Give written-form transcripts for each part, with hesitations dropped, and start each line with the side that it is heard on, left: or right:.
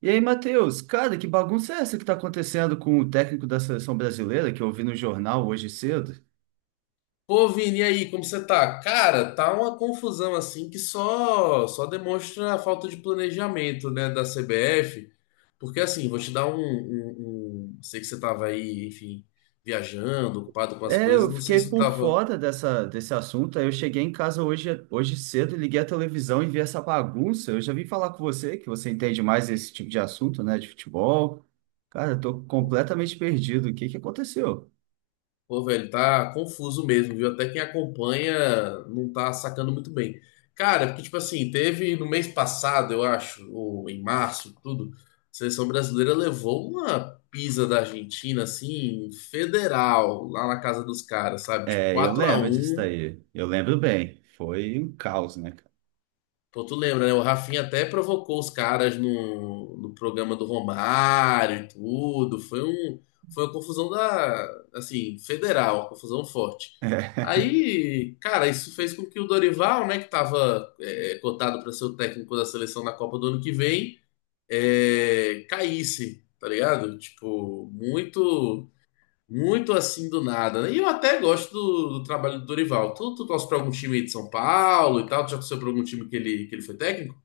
right: E aí, Matheus, cara, que bagunça é essa que tá acontecendo com o técnico da seleção brasileira, que eu vi no jornal hoje cedo?
left: Pô, Vini, e aí, como você tá? Cara, tá uma confusão assim que só demonstra a falta de planejamento, né, da CBF. Porque assim, vou te dar sei que você tava aí, enfim, viajando, ocupado com as
right: É,
left: coisas.
right: eu
left: Não sei
right: fiquei
left: se tu
right: por
left: tava.
right: fora desse assunto, aí eu cheguei em casa hoje, hoje cedo, liguei a televisão e vi essa bagunça. Eu já vim falar com você, que você entende mais desse tipo de assunto, né, de futebol. Cara, eu tô completamente perdido. O que que aconteceu?
left: Pô, velho, tá confuso mesmo, viu? Até quem acompanha não tá sacando muito bem. Cara, porque, tipo assim, teve no mês passado, eu acho, ou em março, tudo, a seleção brasileira levou uma pisa da Argentina, assim, federal, lá na casa dos caras, sabe? Tipo,
right: É, eu lembro disso
left: 4x1.
right: daí. Eu lembro bem. Foi um caos, né, cara?
left: Pô, tu lembra, né? O Rafinha até provocou os caras no programa do Romário e tudo. Foi uma confusão da, assim, federal, uma confusão forte. Aí, cara, isso fez com que o Dorival, né, que tava cotado para ser o técnico da seleção na Copa do ano que vem, caísse, tá ligado? Tipo, Muito assim do nada, né? E eu até gosto do trabalho do Dorival. Tu torce pra algum time aí de São Paulo e tal? Tu já torceu pra algum time que ele foi técnico?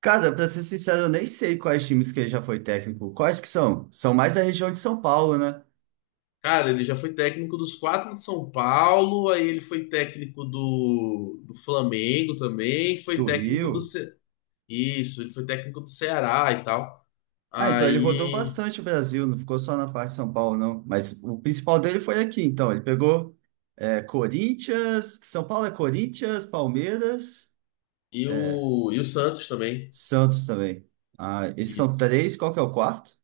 right: Cara, pra ser sincero, eu nem sei quais times que ele já foi técnico. Quais que são? São mais da região de São Paulo, né?
left: Cara, ele já foi técnico dos quatro de São Paulo, aí ele foi técnico do Flamengo também, foi
right: Do
left: técnico do.
right: Rio.
left: Isso, ele foi técnico do Ceará e tal.
right: Ah, então ele rodou
left: Aí.
right: bastante o Brasil, não ficou só na parte de São Paulo, não. Mas o principal dele foi aqui, então. Ele pegou Corinthians, São Paulo é Corinthians, Palmeiras,
left: E
right: é,
left: o, e o Santos também.
right: Santos também. Ah, esses são
left: Isso.
right: três, qual que é o quarto?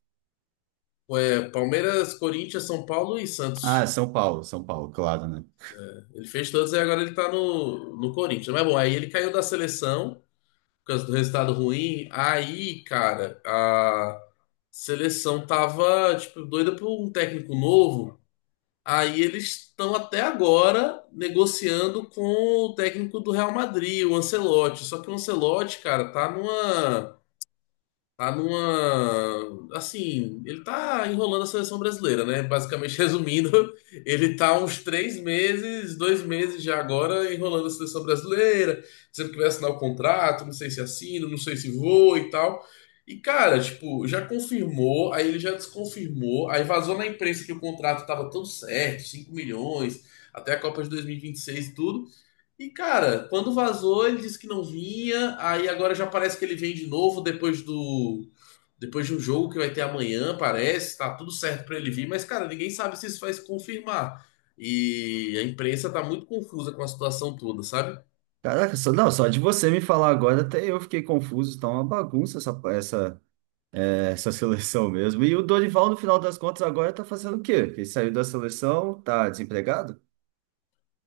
left: Foi Palmeiras, Corinthians, São Paulo e
right: Ah,
left: Santos.
right: São Paulo, São Paulo, claro, né?
left: Ele fez todos e agora ele tá no Corinthians. Mas bom, aí ele caiu da seleção por causa do resultado ruim. Aí, cara, a seleção tava, tipo, doida por um técnico novo. Aí eles estão até agora negociando com o técnico do Real Madrid, o Ancelotti. Só que o Ancelotti, cara, tá numa Tá numa. Assim, ele tá enrolando a seleção brasileira, né? Basicamente, resumindo, ele tá há uns três meses, dois meses já agora, enrolando a seleção brasileira, sempre que vai assinar o contrato, não sei se assina, não sei se vou e tal. E, cara, tipo, já confirmou, aí ele já desconfirmou, aí vazou na imprensa que o contrato tava todo certo, 5 milhões, até a Copa de 2026 e vinte e seis e tudo. E, cara, quando vazou, ele disse que não vinha. Aí agora já parece que ele vem de novo depois do. depois de um jogo que vai ter amanhã, parece. Tá tudo certo pra ele vir. Mas, cara, ninguém sabe se isso vai se confirmar. E a imprensa tá muito confusa com a situação toda, sabe?
right: Caraca, só, não, só de você me falar agora, até eu fiquei confuso, tá uma bagunça essa, essa seleção mesmo. E o Dorival, no final das contas, agora tá fazendo o quê? Ele saiu da seleção, tá desempregado?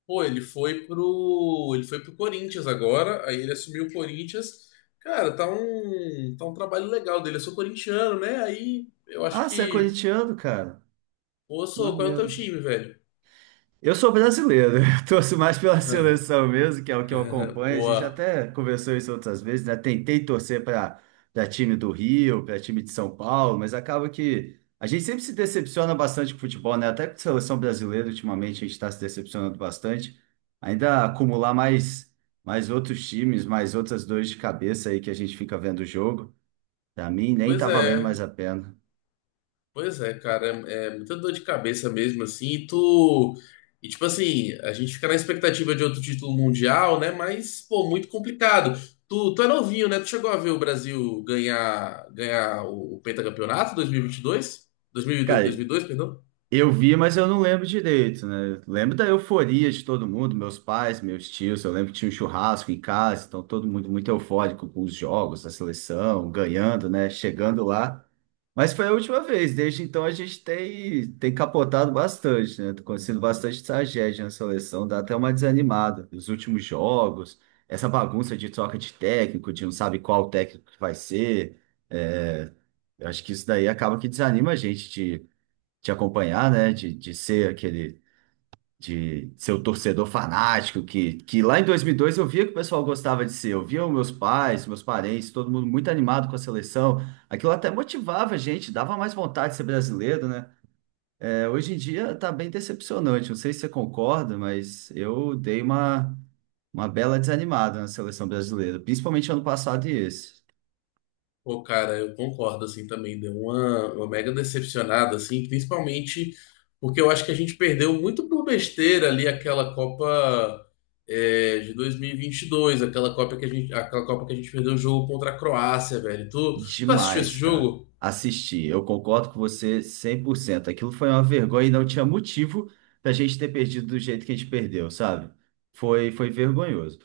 left: Pô, Ele foi pro Corinthians agora. Aí ele assumiu o Corinthians. Cara, Tá um trabalho legal dele. Eu sou corintiano, né? Aí eu acho
right: Ah, você é
left: que.
right: corintiano, cara.
left: Ô,
right: Que
left: sou, qual é o teu
right: maneiro.
left: time, velho?
right: Eu sou brasileiro, eu torço mais pela seleção mesmo, que é o que eu acompanho. A gente
left: Boa.
right: até conversou isso outras vezes, né? Tentei torcer para time do Rio, para time de São Paulo, mas acaba que a gente sempre se decepciona bastante com o futebol, né? Até com a seleção brasileira, ultimamente, a gente está se decepcionando bastante. Ainda acumular mais, mais outros times, mais outras dores de cabeça aí que a gente fica vendo o jogo, para mim nem
left: Pois
right: tá valendo mais
left: é.
right: a pena.
left: Pois é, cara, é muita dor de cabeça mesmo, assim, e tu. E tipo assim, a gente fica na expectativa de outro título mundial, né? Mas, pô, muito complicado. Tu é novinho, né? Tu chegou a ver o Brasil ganhar o pentacampeonato 2022? 2002, dois dois
right: Cara,
left: mil e dois, dois mil e dois, perdão?
right: eu vi, mas eu não lembro direito, né? Eu lembro da euforia de todo mundo, meus pais, meus tios. Eu lembro que tinha um churrasco em casa, então todo mundo muito eufórico com os jogos, a seleção, ganhando, né? Chegando lá. Mas foi a última vez, desde então a gente tem, tem capotado bastante, né? Tá acontecendo bastante tragédia na seleção, dá até uma desanimada. Os últimos jogos, essa bagunça de troca de técnico, de não sabe qual técnico que vai ser. é, eu acho que isso daí acaba que desanima a gente te acompanhar, né? De ser aquele, de ser o torcedor fanático que lá em 2002 eu via que o pessoal gostava de ser. Eu via os meus pais, meus parentes, todo mundo muito animado com a seleção. Aquilo até motivava a gente, dava mais vontade de ser brasileiro, né? É, hoje em dia tá bem decepcionante. Não sei se você concorda, mas eu dei uma bela desanimada na seleção brasileira, principalmente ano passado e esse.
left: Pô, cara, eu concordo, assim, também. Deu uma mega decepcionada, assim, principalmente porque eu acho que a gente perdeu muito por besteira ali aquela Copa de 2022, aquela Copa que a gente, aquela Copa que a gente perdeu o jogo contra a Croácia, velho. Tu assistiu esse
right: Demais, cara.
left: jogo?
right: Assisti. Eu concordo com você cem por cento. Aquilo foi uma vergonha e não tinha motivo da gente ter perdido do jeito que a gente perdeu, sabe? Foi vergonhoso.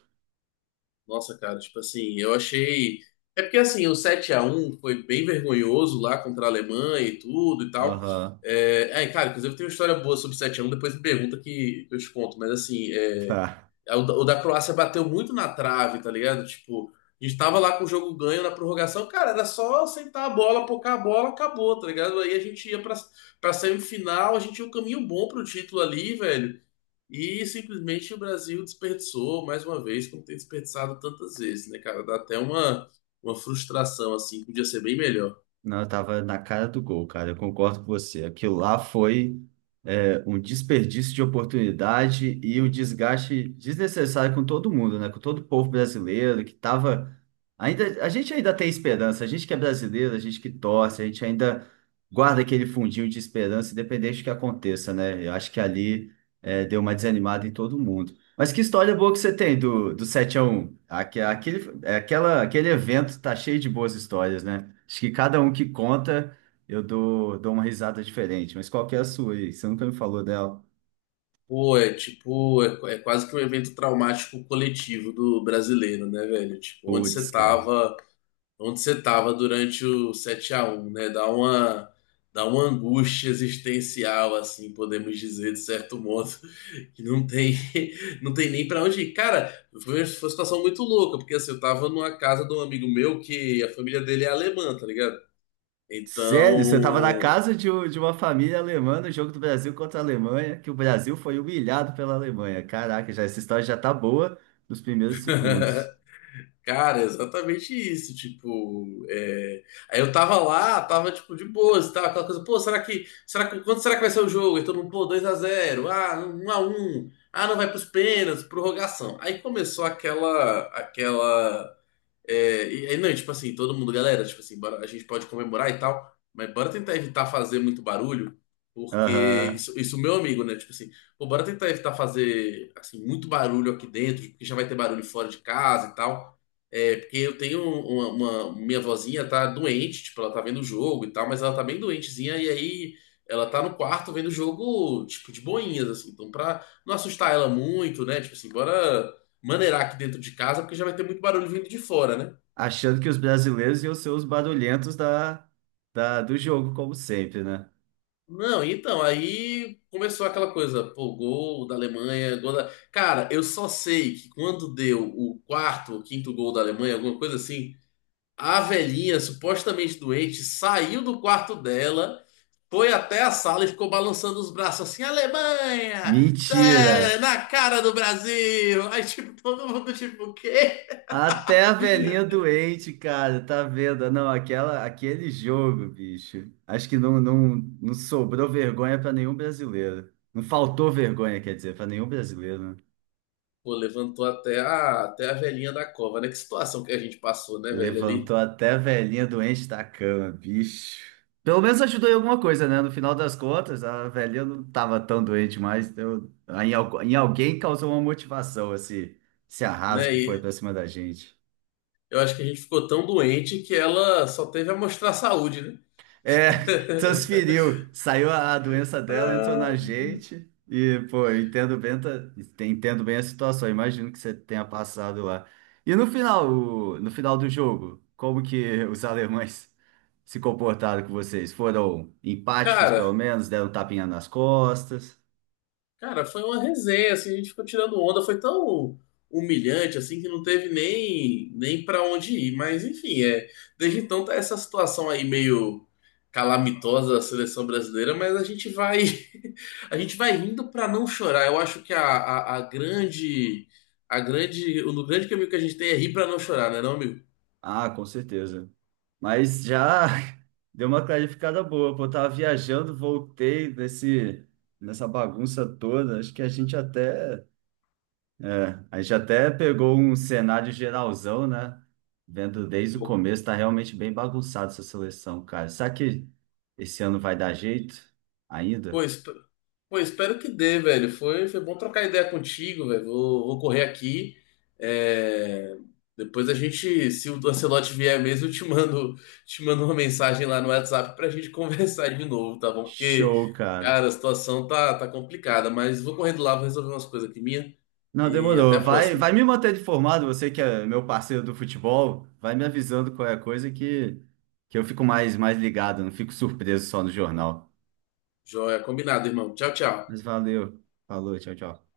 left: Nossa, cara, tipo assim, eu achei. É porque assim, o 7-1 foi bem vergonhoso lá contra a Alemanha e tudo e tal.
right: Aham.
left: É, cara, inclusive tem uma história boa sobre 7-1, depois me pergunta que eu te conto. Mas assim,
right: Tá.
left: o da Croácia bateu muito na trave, tá ligado? Tipo, a gente tava lá com o jogo ganho na prorrogação, cara, era só sentar a bola, pocar a bola, acabou, tá ligado? Aí a gente ia pra semifinal, a gente tinha um caminho bom pro título ali, velho. E simplesmente o Brasil desperdiçou mais uma vez, como tem desperdiçado tantas vezes, né, cara? Dá até uma frustração, assim, que podia ser bem melhor.
right: Não, eu tava na cara do gol, cara. Eu concordo com você. Aquilo lá foi um desperdício de oportunidade e o desgaste desnecessário com todo mundo, né? Com todo o povo brasileiro que tava ainda, a gente ainda tem esperança, a gente que é brasileiro, a gente que torce, a gente ainda guarda aquele fundinho de esperança, independente do que aconteça, né? Eu acho que ali deu uma desanimada em todo mundo. Mas que história boa que você tem do, do 7x1. Aquele, aquela, aquele evento tá cheio de boas histórias, né? Acho que cada um que conta eu dou, dou uma risada diferente, mas qual que é a sua aí? Você nunca me falou dela.
left: Pô, é tipo, é quase que um evento traumático coletivo do brasileiro, né, velho? Tipo, onde você
right: Putz, cara.
left: tava, onde você tava durante o 7-1, né? Dá uma angústia existencial, assim, podemos dizer, de certo modo, que não tem, não tem nem pra onde ir. Cara, foi uma situação muito louca, porque assim, eu tava numa casa de um amigo meu que a família dele é alemã, tá ligado?
right: Sério? Você tava na
left: Então,
right: casa de, de uma família alemã no jogo do Brasil contra a Alemanha, que o Brasil foi humilhado pela Alemanha. Caraca, já, essa história já tá boa nos primeiros segundos.
left: cara, é exatamente isso, tipo, é. Aí eu tava lá, tava, tipo, de boas, tava aquela coisa, pô, quanto será que vai ser o jogo? E todo mundo, pô, 2-0, 1-1, não vai pros pênaltis, prorrogação. Aí começou aquela, aquela e aí, não, tipo assim, todo mundo, galera, tipo assim, a gente pode comemorar e tal, mas bora tentar evitar fazer muito barulho, porque
right: Aham.
left: isso meu amigo, né? Tipo assim, pô, bora tentar evitar fazer, assim, muito barulho aqui dentro, porque já vai ter barulho fora de casa e tal. É, porque eu tenho uma minha vozinha tá doente, tipo, ela tá vendo o jogo e tal, mas ela tá bem doentezinha, e aí ela tá no quarto vendo o jogo, tipo, de boinhas, assim, então pra não assustar ela muito, né? Tipo assim, bora maneirar aqui dentro de casa, porque já vai ter muito barulho vindo de fora, né?
right: Achando que os brasileiros iam ser os barulhentos da, da, do jogo, como sempre, né?
left: Não, então, aí começou aquela coisa, pô, gol da Alemanha, gol da. Cara, eu só sei que quando deu o quarto ou quinto gol da Alemanha, alguma coisa assim, a velhinha, supostamente doente, saiu do quarto dela, foi até a sala e ficou balançando os braços assim, Alemanha! Tá
right: Mentira!
left: na cara do Brasil! Aí, tipo, todo mundo, tipo, o quê?
right: Até a velhinha doente, cara, tá vendo? Não, aquela, aquele jogo, bicho. Acho que não, não, não sobrou vergonha pra nenhum brasileiro. Não faltou vergonha, quer dizer, pra nenhum brasileiro, né?
left: Pô, levantou até até a velhinha da cova, né? Que situação que a gente passou, né, velho, ali,
right: Levantou até a velhinha doente da cama, bicho. Pelo menos ajudou em alguma coisa, né? No final das contas, a velhinha não tava tão doente mais. Então, em, em alguém causou uma motivação esse, esse
left: né?
right: arraso que foi
left: E
right: pra cima da gente.
left: eu acho que a gente ficou tão doente que ela só teve a mostrar saúde, né?
right: É, transferiu, saiu a doença dela, entrou na
left: Ah,
right: gente. E, pô, eu entendo bem, entendo bem a situação. Eu imagino que você tenha passado lá. E no final, no final do jogo, como que os alemães se comportaram com vocês? Foram empáticos, pelo
left: Cara,
right: menos, deram um tapinha nas costas?
left: Cara, foi uma resenha, assim, a gente ficou tirando onda, foi tão humilhante, assim, que não teve nem para onde ir. Mas, enfim, desde então tá essa situação aí meio calamitosa da seleção brasileira, mas a gente vai, a gente vai rindo para não chorar. Eu acho que o grande caminho que a gente tem é rir para não chorar, né, não, amigo?
right: Ah, com certeza. Mas já deu uma clarificada boa, pô, eu tava viajando, voltei desse, nessa bagunça toda, acho que a gente até. É, a gente até pegou um cenário geralzão, né? Vendo desde o começo, tá realmente bem bagunçado essa seleção, cara. Será que esse ano vai dar jeito
left: Pô,
right: ainda?
left: esp- pô, espero que dê, velho. Foi bom trocar ideia contigo, velho. Vou correr aqui. É, Depois a gente, se o Ancelotti vier mesmo, eu te mando uma mensagem lá no WhatsApp pra gente conversar de novo, tá bom? Porque,
right: Show, cara.
left: cara, a situação tá complicada, mas vou correndo lá, vou resolver umas coisas aqui minha
right: Não,
left: e até
right: demorou.
left: a
right: Vai,
left: próxima.
right: vai me manter informado, você que é meu parceiro do futebol, vai me avisando qual é a coisa que eu fico mais, mais ligado, não fico surpreso só no jornal.
left: Joia, combinado, irmão. Tchau, tchau.
right: Mas valeu. Falou, tchau, tchau.